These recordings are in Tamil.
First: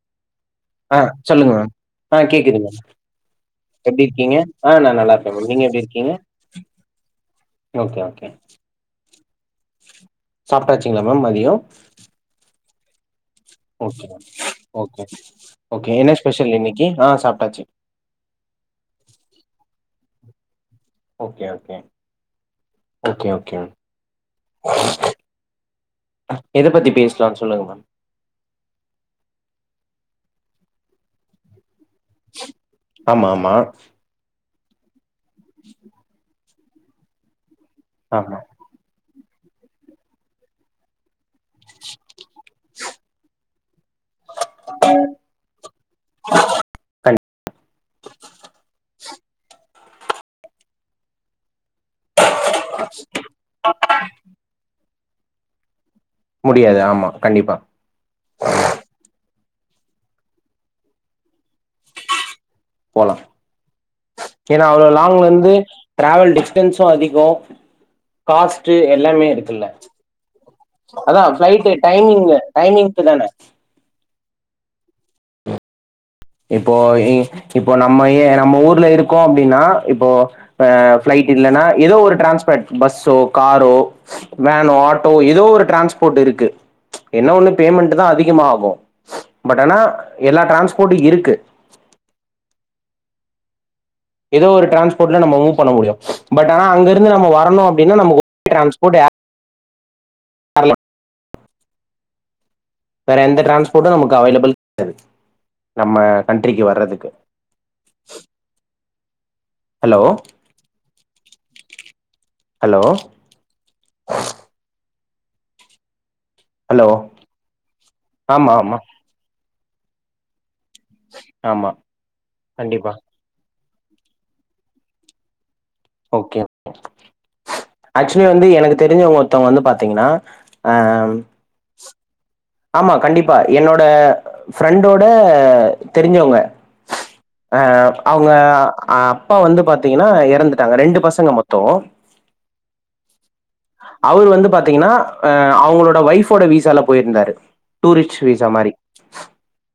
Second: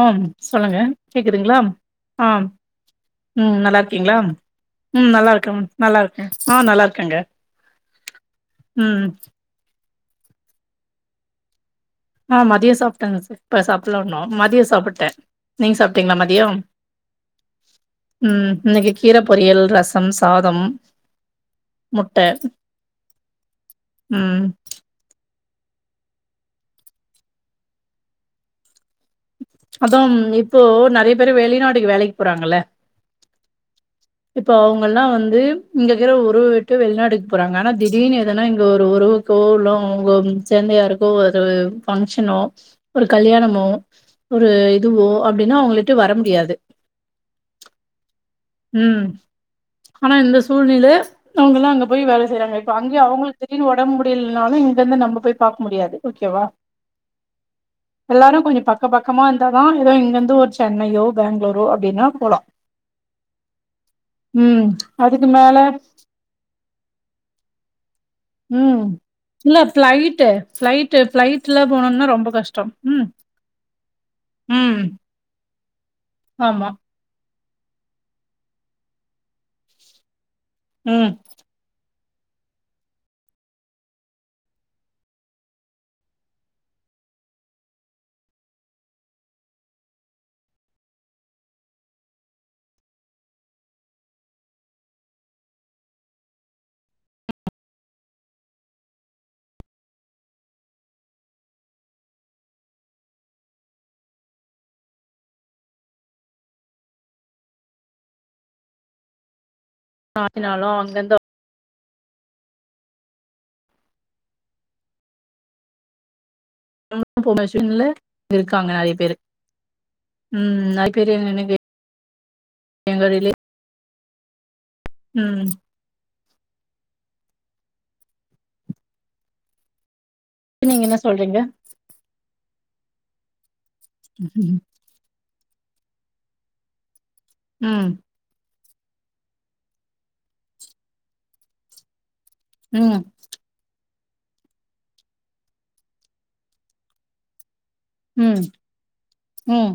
ஆம் சொல்லுங்க ஆ சொல்லுங்க கேக்குதுங்ளா மேம் ஆ ஆம் கேக்குது மேம் ம் நல்லா எப்டி இருக்கீங்ளா இருக்கீங்க ஆ நா ம் இருக்கே நல்லா மேம் இருக்க நீங்க எப்டி நல்லா இருக்கீங்க இருக்க ஆ நல்லா இருக்கேங்க ஓகே ஓகே ம் சாப்டாச்சிங்ளா மேம் மதியோ ஆ மதியோ சாப்ட்டாங்க சார் இப்ப சாப்பட்ல ஓகே உண்ணு மேம் மதியோ ஓகே சாப்ட்டே நீங்க ஓகே என்ன சாப்ட்டீங்ளா ஸ்பெஷல் மதியம் இன்னைக்கு ஆ சாப்ட்டாச்சு ம் இன்னைக்கி கீர பொரியல் ரசம் சாதம் ஓகே ஓகே முட்ட ஓகே ஓகே ம் எத பத்தி பேசலான் சொல்லுங்க மேம் அதாம் இப்போ நெறைய பேரு வெளிநாட்டுக்கு வேலைக்கு போறாங்கல்ல ஆமா ஆமா இப்ப அவுங்கல்லா வந்து இங்க இருக்கிற ஊரு விட்டு வெளிநாட்டுக்கு போறாங்க ஆனா திடீர்னு ஆமா எதனா இங்க ஒரு ஒரு ஒறவுக்கோ லோ அவுங்கோ சென்னையா இருக்கு அது ஒரு பங்க்ஷனோ ஒரு கல்யாணமோ ஒரு இதுவோ அப்டின்னா அவுங்களிட்ட வர முடியாது கண் ம் ஆனா இந்த சூழ்நில அவுங்கல்லா அங்க போய் வேல செய்றாங்க இப்ப அங்கையு அவுங்களுக்கு திடீர்னு ஒடம் முடியலனாலு இங்க இருந்து நம்ம போய் பாக்க முடியாது ஓகேவா முடியாது ஆமா கண்டிப்பா எல்லாரு கொஞ்சோ பக்க பக்கமா இருந்தாதா எதோ இங்கிருந்து ஒரு சென்னையோ பேங்ளூரோ அப்டின்னா போலா போலா ஏனா ம் அவ்ளோ அதுக்கு லாங்லருந்து மேல டிராவல் டிஸ்ட்டன்ஷு அதிகோ காஸ்ட்டு ம் எல்லாமே இல்ல இருக்குல்ல ஃபிளைட்டு ஃபிளைட்டு அதா ஃபிளைட்ல ஃப்ளைட்டு போனோம்னா ரொம்ப டைமிங்கு கஷ்டம் டைமிங்க்கு ம் தான ம் ஆமா இப்போ இ இப்போ நம்ம ஏ நம்ம ஊர்ல இருக்கோ அப்டின்னா இப்போ அ ம் ஃப்ளை இல்லனா எதோ ஒரு டிரான்ஸ்பேட் பஸ்சோ காரோ வேனோ ஆட்டோ எதோ ஒரு டிரான்ஸ்போட் இருக்கு என்ன ஒண்ணு பேமெண்ட்டு தா அதிகமா ஆகு பட் ஆனா எல்லா டிரான்ஸ்போட்டு இருக்கு எதோ ஒரு டிரான்ஸ்போட்ல நம் மூவ் பண்ண முடியு பட் ஆன அங்கிருந்து நம்ம வரணு அப்டின்னா நம்ம ஒ [inaudible] டிரான்ஸ்போர்ட் வர்லா வேற எந்த டிரான்ஸ்போட்டு நமக்கு அவைளபிள் [unintelligible] நம்ம கண்ட்ரிக்கு வர்றதுக்கு ஹலோ இர்ந்தாலு அங்கிர்ந்து ஹலோ ஹலோ [inaudible] லா ஆமா இருக்காங்க ஆமா நெறைய பேரு ம் நெறைய பேரு [unintelligible] ஆமா கண்டிப்பா எங்க ரிலே ம் ஓகே ஆக்சுலி வந்து எனக்கு தெரிஞ்சவங்க ஒர்த்தவங்க வந்து பாத்தீங்கன்னா இப்ப அ நீங்க என்ன சொல்றீங்க ஆமா கண்டிப்பா என்னோட ம் ஃப்ரெண்டோட தெரிஞ்சவங்க அ அ ம் அவுங்க அ அப்பா வந்து பாத்தீங்கன்னா எறந்துட்டாங்க ரெண்டு பசங்க மொத்தோ ம் அவுரு வந்து பாத்தீங்கன்னா அ அவுங்களோட ஒய்ஃபோட வீசாலா போயிருந்தாரு டூரிஸ்ட் ம் வீசா மாரி ம்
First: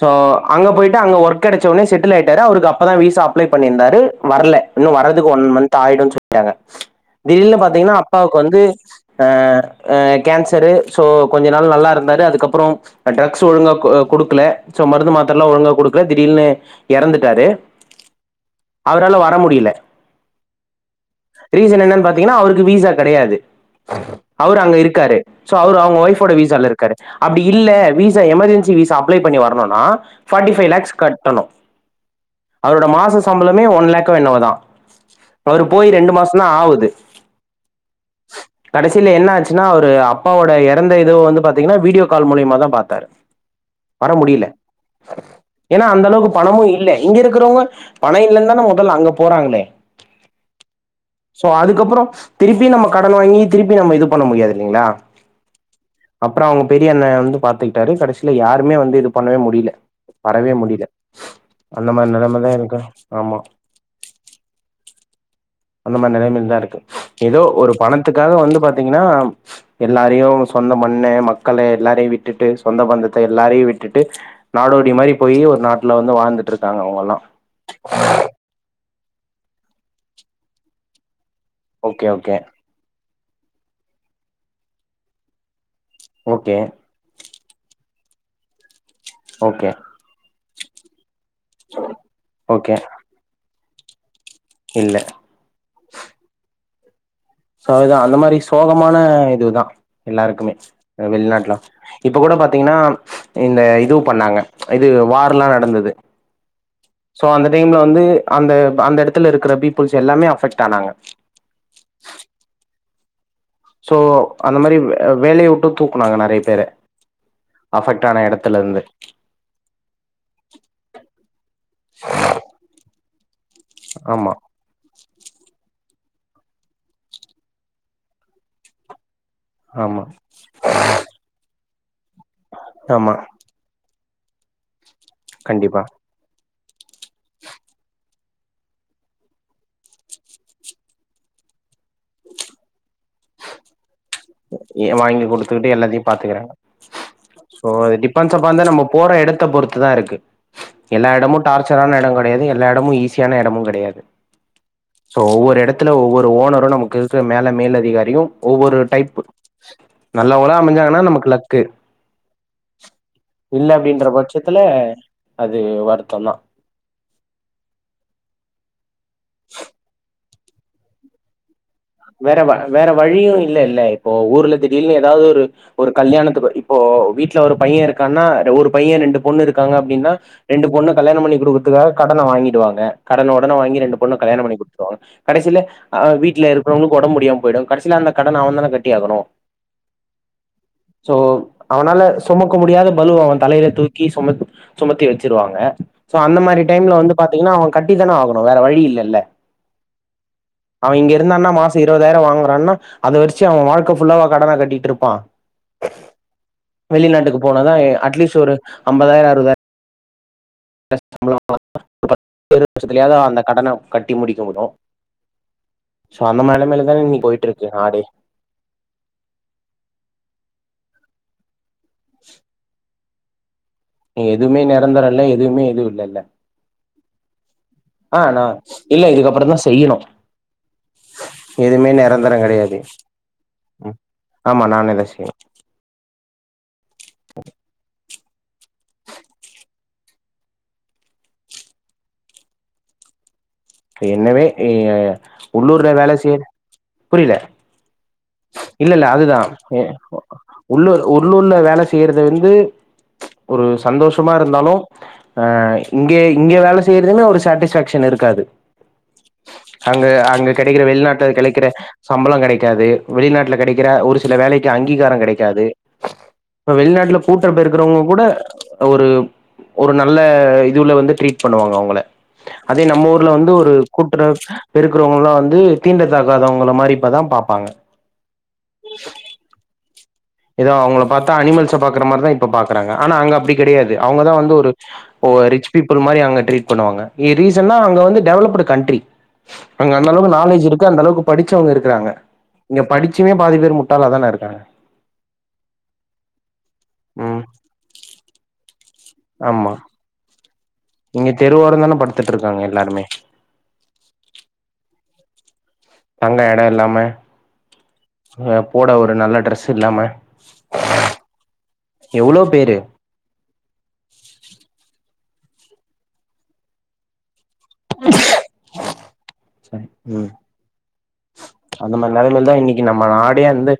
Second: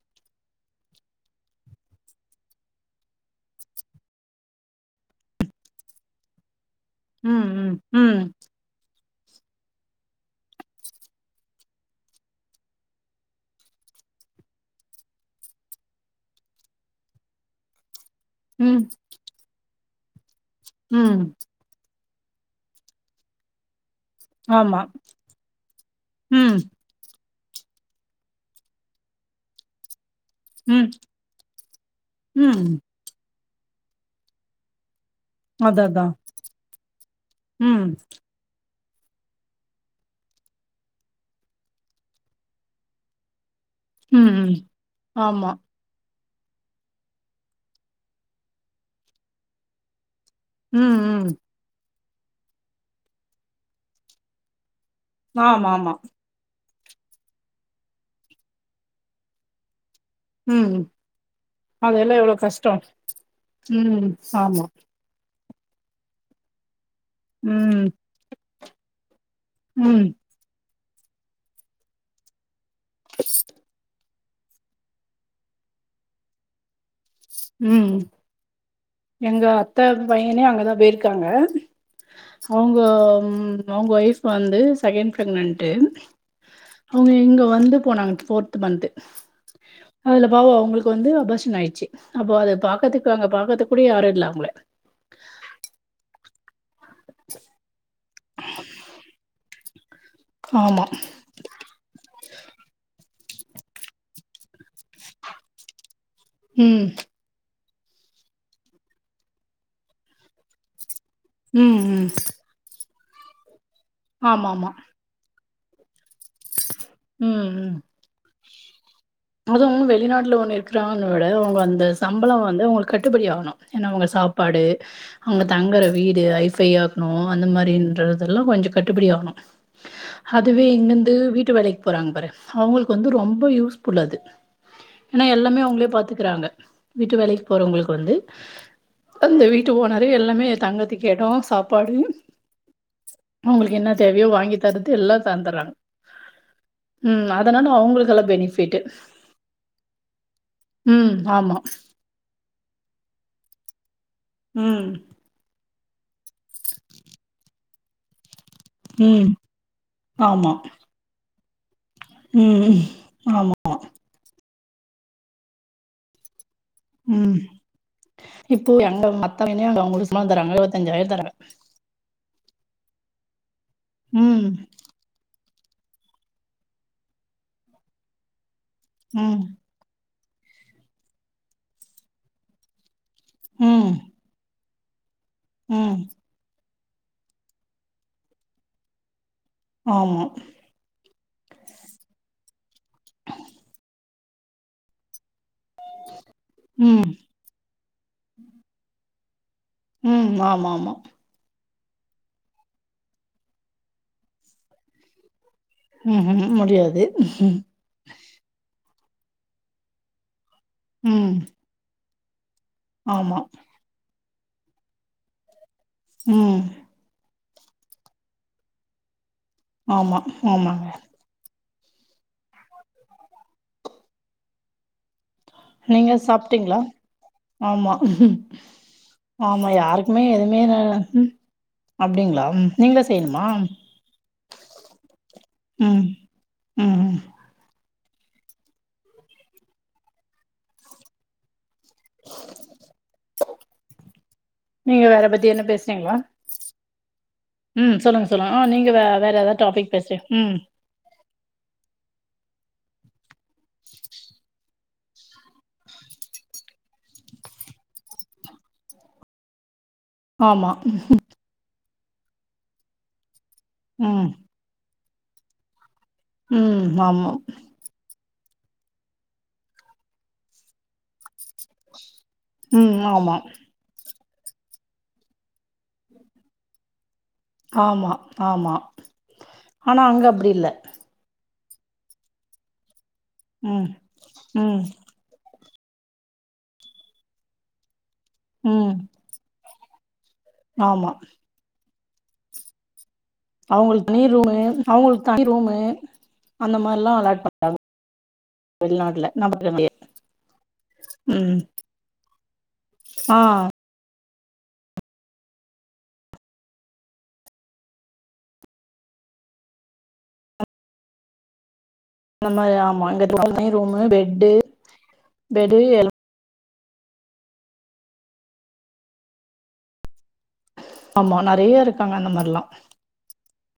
சோ அங்க போயிட்டு அங்க ஒர்க் கெடச்சோனே செட்டில் ஆயிட்டாரு அவருக்கு அப்பதா வீசா அப்ளே பண்ணிருந்தாரு வர்ல இன்னு வர்றதுக்கு ஒன் மந்த் ஆயிடுன் சொல்லிட்டாங்க ம் திடீர்னு பாத்தீங்கன்னா ம் ம் அப்பாவுக்கு வந்து அ அ கேன்சரு சோ கொஞ்ச நாள் நல்லா இருந்தாரு அதுக்கப்றோ ட்ரக்ஸ் ஒழுங்கா அ குடுக்கல சோ மருந்து மாத்திரல்லா ஒழுங்கா குடுக்கல திடீர்னு எறந்துட்டாரு அவரால வர முடியல ம் ரீசன் என்னென் பாத்தீங்கன்னா அவருக்கு வீசா கெடையாது அவுரு அங்க ஆமா இருக்காரு சோ அவுரு அவ்ங்க ஒயிஃப்ஃபோடே ம் வீசால இருக் கரு அப்டி இல்ல வீசா எமர்ஜென்சி வீசா அப்ளே பண்ணி வரணுனா ஃபார்ட்டி ஃபைவ் ம் லேக்ஸ் கட்டனு ம் அவரோட மாசோ சம்பளமே ஒன் லேக்கோ என்னவோ தா அவுரு அதா போய் அதா ரெண்டு மாசந்தா ஆவுது ம் கடைசியில என்ன ஆச்சின்னா அவுரு அப்பாவோட எறந்த இதுவு வந்து பாத்தீங்கன்னா வீடியோ கால் மூலியமா தா பாத்தாரு வர ம் முடியில ம் ஆமா ஏனா அந்த அளவுக்கு பணமு இல்லே இங்க இருக்குறவுங்க பண இல்லன்தான மொதல அங்க போறாங்ளே ம் ம் சோ அதுக்கப்புறோ திருப்பியு நம்ம கடன் வாங்கி திருப்பி நம்ம இது பண்ண முடியாது இல்லைங்ளா ஆமா ஆமா அப்பறோ அவுங்க பெரிய அண்ண வந்து பாத்துக்கிட்டாரு கடைசியில யாருமே வந்து இது பண்ணவே முடியில வரவே ம் முடில அந்த மாரி அதெல்லா எவ்ளோ நெலமதா கஷ்டோ எனக்கு ஆமா ம் சாமா அந்த மாரி நெலமையில் தா இருக்கு ஏதோ ஒரு ம் பணத்துக்காக வந்து பாத்தீங்கன்னா ம் எல்லாரையு சொந்த மண்ணு மக்களு எல்லாரையு விட்டுட்டு சொந்த பந்தத்த எல்லாரையு விட்டுட்டு நாடோடி மாரி போயி ஒரு நாட்ல வந்து வாழ்ந்துட்ருக்காங்க அவுங்கலா ம் எங்க அத்த பையனே அங்கதா போயிருக்காங்க ஓகே ஓகே அவுங்க அவுங்க ஒய்ஃப் வந்து செகண்ட் ப்ரெக்னன்ட்டு ஓகே அவுங்க இங்க வந்து போனாங்க ஃபோர்த்து மந்த்து ஓகே அதுல பாவு அவுங்களுக்கு வந்து அபாஷன் ஆயிச்சு அப்போ அத ஓகே பாக்கதுக்கு அங்க பாக்கது கூட யாரு இல்லாம்ளே இல்ல சோ அதுதா அந்த மாரி சோகமான இதுதா எல்லாருக்குமே ஆமா அ வெள்நாட்லா இப்ப கூட பாத்தீங்கன்னா இந்த இதுவு பண்ணாங்க இது வார்லா நடந்துது ம் சோ அந்த டைம்ல வந்து அந்த அந்த எடத்துல இருக்குற பீப்புள்ஸ் எல்லாமே அஃபெக்ட் ஆனாங்க ம் ம் சோ ஆமா அந்த ஆமா மாரி அ வேலைய உட்டு தூக்குனாங்க நறைய பேர ம் ம் டான எடத்துல இருந்து அது வெளிநாட்ல ஒன்னு இருக்றாங்கன்ன விட அவுங்க அந்த சம்பளோ வந்து அவுங்களுக் கட்டுப்படி ஆவணு ஏனா அவுங்க ஆமா சாப்பாடு அங்க தங்கற வீடு ஐஃபை ஆக்ணு அந்த மாரின்றதெல்லா கொஞ்சோ கட்டுபுடி ஆகணு ஆமா அதுவே இங்கிருந்து வீட்டு வேலைக்கு போறாங்க பாரு அவுங்களுக்கு வந்து ஆமா ரொம்ப யூஸ்புல் அது ஏனா எல்லாமே கண்டிப்பா அவுங்களே பாத்துக்கறாங்க வீட்டு வேலைக் போறவுங்களுக்கு வந்து அந்த வீட்டு ஓனரே எல்லாமே தங்கத்துக்கு எடோ சாப்பாடு அவுங்களுக்கு என்ன தேவையோ வாங்கி எ தரது எல்லா வாங்கி தந்தறாங்க குடுத்துக்கிட்டு எல்லாத்தையு பாத்துக்கறாங்க ம் சோ அதனால அது அவுங்களுக் நல்ல டிபெண்ட்ஸ் பெனிஃபிட் அப்பான் நம்ம போற எடத்த பொறுத்து தா இருக்கு எல்லா ம் எடமு ஆமா டார்ச்சரான எடங்கள் கடையாது எல்லா எடமு ஈஸியான எடமு கடையாது ம் சோ ஒவ்வொரு எடத்துல ஒவ்வொரு ஓனரு நமக்கு இருக்கு மேல மேலதிகாரியு ஒவ்வொரு டைப் ம் ஆமா நல்லவங்களா அமைஞ்சாங்கனா நமக்கு லக்கு ம் ம் ஆமா இல்ல அப்படின்ற பட்ச த்துல அது வருத்தந்தா ம் இப்போ எங்க மத்த எனய அவங்க சும்மா தராங்க இருபத்தஞ்சாயர தராங்க வேற வ வேற வழியு இல்லல்ல இப்போ ம் ஊர்லருந்து பில்லு எதாது ஒரு ஒரு கல்யாணத்துக்கோ இப்போ வீட்ல ஒரு பைய இருக்கான்னா ஒரு பைய ரெண்டு ம் பொண்ணு இருக்காங்க அப்டின்னா ரெண்டு பொண்ணு கல்யாணம் பண்ணி குடுக்கறதுக்காக கடன வாங்கிடுவாங்க கடன உடன வாங்கி ம் ரெண்டு பொண்ண கல்யாண பண்ணி குடுத்துருவாங்க கடைசில ம் அ வீட்ல இரு அப்பற அவங்களுக்கு ஒடம்பு முடியாம போயிடு கடைசில அந்த கடன அவந்தான கட்டியாகணு ஆமா சோ அவனால சுமக்க முடியாத பலுவ அவ தலையில தூக்கி சும சுமத்தி வெச்சிருவாங்க சோ அந்த மாரி டைம்ல ம் வந்து பாத்திங்கனா அவ கட்டி தான ஆகணு வேற வழி இல்லல்ல ம் ஆமாமா இருந்தான்ன மாச இருவதாயிர வாங்கறான்ன அத வெச்சு அவ வாழ்க்க ஃபுல்லாவா கடன கட்டிட்ருப்பா ம்ஹூம் முடியாது வெளிநாட்டுக்கு போனாதா அட்லீஸ்ட் ஒரு அம்பதாயிர அறுவதாயிர ம் பத்து வருஷத்துலயாவது ஆமா அந்த கடன கட்டி முடிக்க முடு சோ அந்த ம் நெலமைலதான இன்னி போயிட்ருக்கு நாடே ஆமா ஆமாங்க எதுமே நெரந்தர இல்ல எதுமே நீங்க சாப்ட்டிங்ளா ஆமா ஆ நா இல்ல இதுக்கப்புறந்தா ஆமா யாருக்குமே எதுமே எதுமே நெரந்தர கெடையாது ஆமா நானே பேசுனே ம் ம் ம் [unintelligible] என்னவே நீங்க வேற பத்தி என்ன உள்ளூர்ல வேல பேசுனீங்களா? செய்ற புரில ம் சொல்லுங்க சொல்லுங்க ஆ நீங்க வே இல்லல்ல வேற அதுதா ஏதாவது டாபிக் பேசுறீ ம் உள்ளூர் உள்ளூர்ல வேல செய்யறது வந்து ஒரு சந்தோஷமா இருந்தாலு ஆ இங்கே இங்கே வேல செய்யறதுமே ஒரு சாட்டிஸ்ஃபேக்ஷன் இருக்காது அங்க அங்க ஆமா கெடைக்கற வெளிநாட்ல கெடைக்கற சம்பள கெடைக்காது வெளிநாட்ல கெடைக் கற ஒரு ம் சில வேலைக்கு அங்கீகார கெடைக்காது இப்ப ம் வெளிநாட்டுல ஆமா கூட்ட பெருக்க றவங்க கூட ஒரு ஒரு நல்ல இதுல வந்து ட்ரீட் பண்ணுவாங்க அவங்கள அதே ம் நம்ம ஊர் ஆமா கூட்ற பெருக்கறவங்கல வந்து தீண்ட தாகாதவங்கள மாரி இப்பதா பாப்பாங்க ஆமா ஆமா ஆனா அங்க அப்படி இல்ல ஏதோ அவங்கள பாத்தா அனிமல்ச பாக்கற மாரிதா இப்ப பாக்கறாங்க ஆனா அங்க அப்டி ம் கெடையாது அவங்கதா வந்து ஒரு ம் இப்போ ரிச் பீப்புள் மாரி அங்க ட்ரீட் பண்ணுவாங்க ரீசன்னா அங்க வந்து டெவலப்டு ம் கண்ட்ரி அங்க அந்த அளவுக்கு நாலேஜ் இருக்கு அந்த ஆமா அளவுக்கு படிச்சவங்க இருக்கறாங்க இங்க படி ச்சிமே பாதிபேரு முட்டாளா தான இருக்காங்க அவங்ளுக்கு தனி ரூமு அந்த மாரிலா ம் அலாட் பண்றாங்க வெளிநாட்ல ஆமா நமக்கண்டே இங்க தெருவோரந்தான படுத்துட்ருக்காங்க எல்லாருமே ஆ தங்க எடோ இல்லாம போட ஒரு நல்ல ட்ரெஸ் இல்லாம எவ்ளோ அந்த பேரு மாரி ஆமா அங்க தனி ரூமு பெட்டு பெட்டு எல்லா சாரி ம் ஆமா நெறைய அந்த மாரி இருக்காங்க நெலமையில் தா மாரிலா இன்னைக்கி நம்ம நாடே வந்த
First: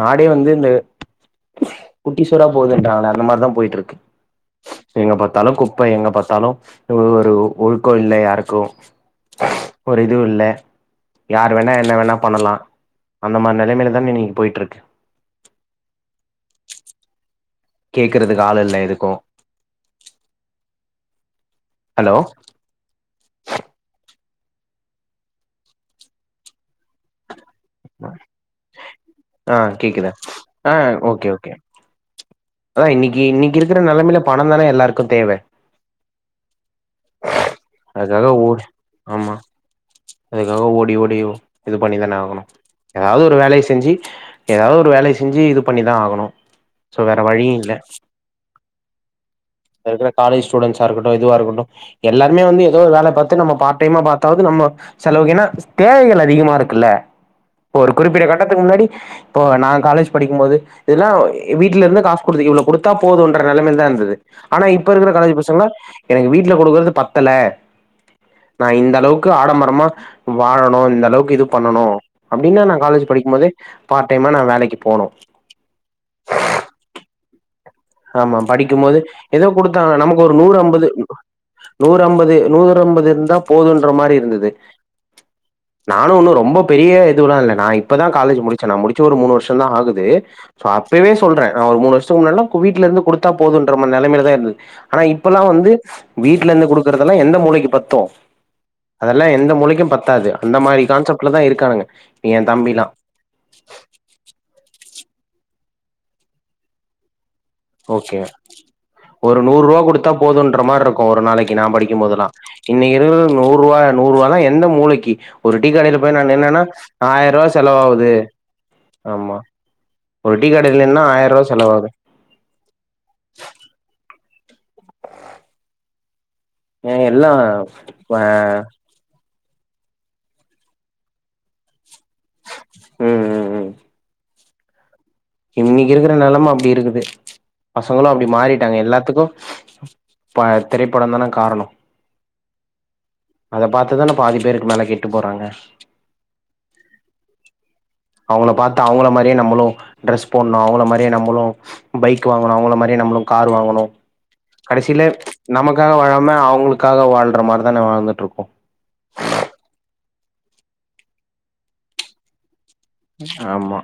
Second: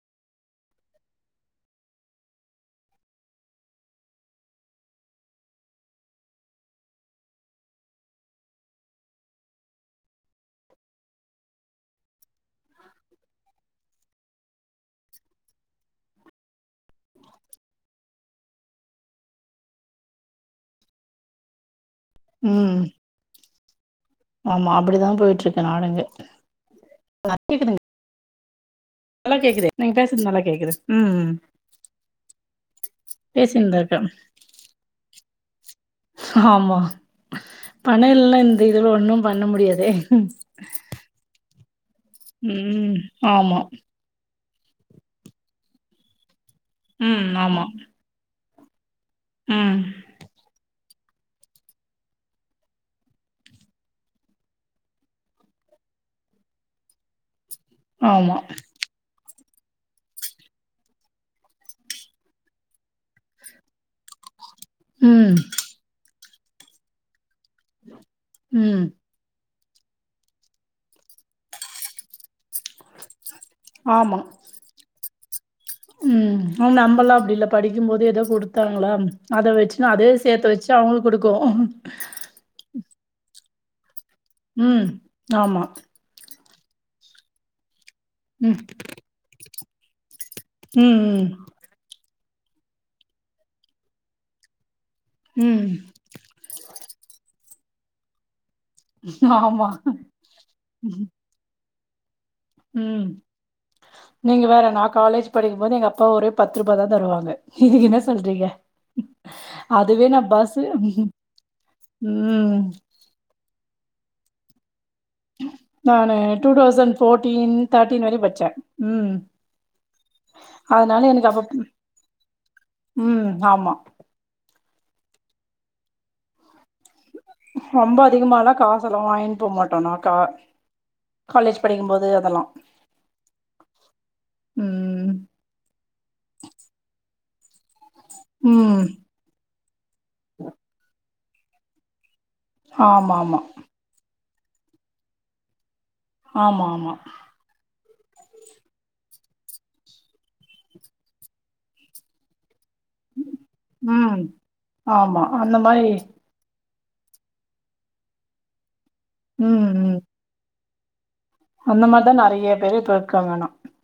நாடே வந்து இந்த குட்டி சுவரா போதுன்றாங்ளே அந்த மாரிதா போயிட்டு இருக்கு எங்க பாத்தாலு குப்ப எங்க பாத்தாலு ஒரு ஒரு ஒழுக்கோ இல்ல யாருக்கு ஒரு இதுவு இல்ல யார் வேணா என்ன வேணா பண்ணலா அந்த மாரி நெலமைல தானே இன்னிக்கி போயிட்டு இருக்கு கேக்கறக்கு ஆளு இல்ல எதுக்கோ ஹலோ ம் ஆமா அப்டிதா போயிட்டு இருக்கு நாடுங்க கேக்குதுங் ஆ நீங்க கேக்குதா பேசுறது நல்லா ஆ கேக்குது ஓகே ம் ஓகே அதா இன்னிக்கி இன்னிக்கி பேசினுதா இருக்கற இருக்கே நெலமையில பணோ தானே எல்லாருக்கு தேவ ஆமா பண அதுக்காக இல்னா ஓ இந்த இதுல ஒன்னு ஆமா பண்ண முடியாதே அதுக்காக ஓடி ஓடியு இது பண்ணிதானே ஆகணு ம் ஏதாவது ஒரு ஆமா வேலய செஞ்சு ஏதாவது ஒரு வேலய செஞ்சு இது பண்ணிதா ஆகணு சோ வேற ம் வழி ஆமா இல்ல ம் இப்ப இருக்குர காலஜ் ஸ்டுடென்ஸ்சா இருட்டு எதுவ இருக்கட்டு எல்லாருமே வந்து ஏதோ ஒரு வேல பாத்து நம்ம பார்டைம்மா பாத்தாவது நம்ம செலவுக்கு என்னா தேவைகள் அதிகமா இருக்குல்ல ஒரு குறிப்பிட்ட ஆமா கட்டத்துக்கு முன்னாடி இப்போ நா காலேஜ் படிக்குபோது இதுல்லா வீட்ல இருந்து காசு குடுத்து இவ்ளோ குடுத்தா போதுன்ற நெலமைல தா இருந்தது ஆனா இப்ப இருக்கற ம் காலேஜ் பசங்கல்லா எனக்கு வீட்ல குடுக்கறது பத்தல நா ம் இந்த அளவு க்கு ஆடம்பரமா வாழணு இந்த அளவுக்கு இது பண்ணணு அப்டின்னா நா காலேஜ் படிக்கும் போதே பார்ட் ஆமா டைமா நா வேலைக்கு போனு ம் ஆம் நம்பல்லா அப்டி இல்ல படிக்கும்போது எதோ ஆமா படிக்கும் குடுத்தாங்ளா போது ஏதோ அத வெச்சின்னா குடுத்தாங்க அதே நமக்கு ஒரு சேத்து நூறு வெச்சி அவுங்க குடுக்கோ வெறும் அம்பது இருந்தா போதுன்ற மாரி இருந்தது ம் ஆமா நானும் ஒன்னும் ரொம்ப பெரிய இதுவுல்லா இல்ல நா இப்பதா காலேஜ் ம் முடிச்சே நா முடிச்சி ஒரு மூணு வருஷம் தா ஆகுது சோ ம் அப்பவே ம் சொல்ற நான் ஒரு மூணு வருஷத்துக்கு முன்னாடில்லா வீட்ல இருந்து குடுத்தா போதுன்ற மாரி நெலமையில தா இருந்தது ஆனா இப்பல்லா ம் வந்து வீட்ல இருந்து குடுக்கறதெல்லா எந்த மூளைக்கு பத்தோ அதெல்லா எந்த ஆமா மூலைக்கு பத்தாது அந்த மாரி கான்செப்ட்ல தா இருக்கானுங்க என் தம்பிலாம். ம் நீங்க வேற நா காலேஜ் படிக்கும் போது எங்க அப்பா ஒரே பத்து ரூபா தா தருவாங்க நீங்க என்ன ஓகே. சொல்றீங்க ஒரு நூறு ரூபா அதுவே குடுத்தா நா போதுன்ற பஸ்ஸு மாரி இருக்கு ஒரு நாளைக்கு நா படிக்கும்போதெல்லா ம் இன்னைக் ஒரே ஒரு நூறு ரூபா நூறு ரூவாலா எந்த மூலைக்கு ஒரு டீ கடையில நானு போய் நா டூ நின்னேன்னா தௌசண்ட் ஆயிர ரூபா ஃபோர்டீன் தேர்ட்டீன் செலவாவுது வரையு படிச்சே ம் ஆமா ஒரு டீ கடையில அதனால நின்னா எனக்கு ஆயிர் அப்ப ரூபா செலவாது ம் ஆமா ஏ எல்லா இப்ப அதெல்லா வாங்கின் போ மாட்டோ நா கா காலேஜ் படிக்கும்போது அதெல்லா ம் ம் ம் ம் இன்னிக்கி இருக்குற நெலம அப்டி இருக்குது பசங்களு அப்டி மாறிட்டாங்க ம் எல்லாத்துக்கு அப்ப திரைப்படம் தானே காரணம் ஆமா ஆமா அத பாத்துதான பாதி பேருக்கு மேல கெட்டு போறாங்க ஆமா ஆமா அவங்கள பாத்து அவங்கள மாரியே நம்மளும் ட்ரெஸ் போடணும் அவங்கள மாரியே நம்மளும் பைக் வாங்கணும் அவங்கள மாரியே நம்மளும் கார் வாங்கணும் ம் கடைசியில ஆமா அந்த மாரி நமக்காக வாழாம அவங்களுக் க்காக வாழ்ற மாரி தான வாழ்ந்துட்டு இருக்கோ ம் ம் அந்த மாரிதா நறைய பேரு இப்ப இருக்காங்க ஆனா ஆமா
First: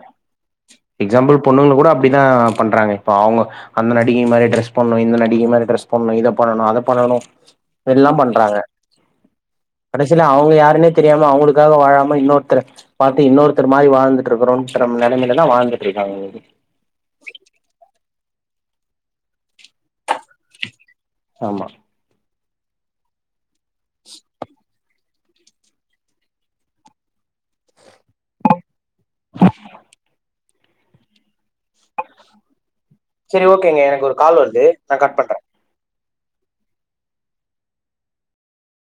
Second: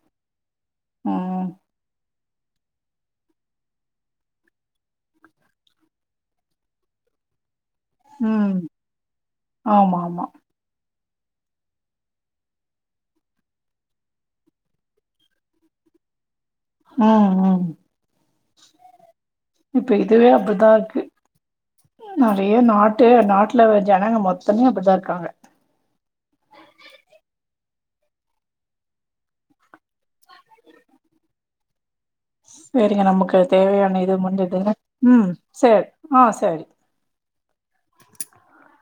எக்ஸாம்பிள் ம் பொண்ணுங்க கூட அப்டிதா பண்றாங்க இப்ப அவங்க அந்த நடிகை மாரி ட்ரெஸ் பண்ணணு இந்த நடிகை மாரி ட்ரெஸ் பண்ணணு இத பண்ணணு அத பண்ணணு எல்லா ம் பண்றாங்க ஆமா ஆமா கடைசில அவங்க யாருன்னே தெரியாம அவங்களுக்காக வாழாம இன்னொருத்த பாத்து இன்னொருத்த இந்த மாதிரி வாழ்ந்துட்டு இருக்கொன்ற நெலமையில தா வாழ்ந்துட்டு இருக்காங்க இன்னைக்கி ம் ம் இப்ப இதுவே அப்டிதா இருக்கு ஆமா நறைய நாட்டு நாட்டு ல்ல ஜனங்க மொத்தமே அப்டிதா இருக்காங்க சரிங்க நமக்கு சரி ஓகேங்க தேவையான எனக்கு ஒரு இது கால் வருது முன்னுதுங்க நா கட் ம் பண்றே சரி ஆ சரி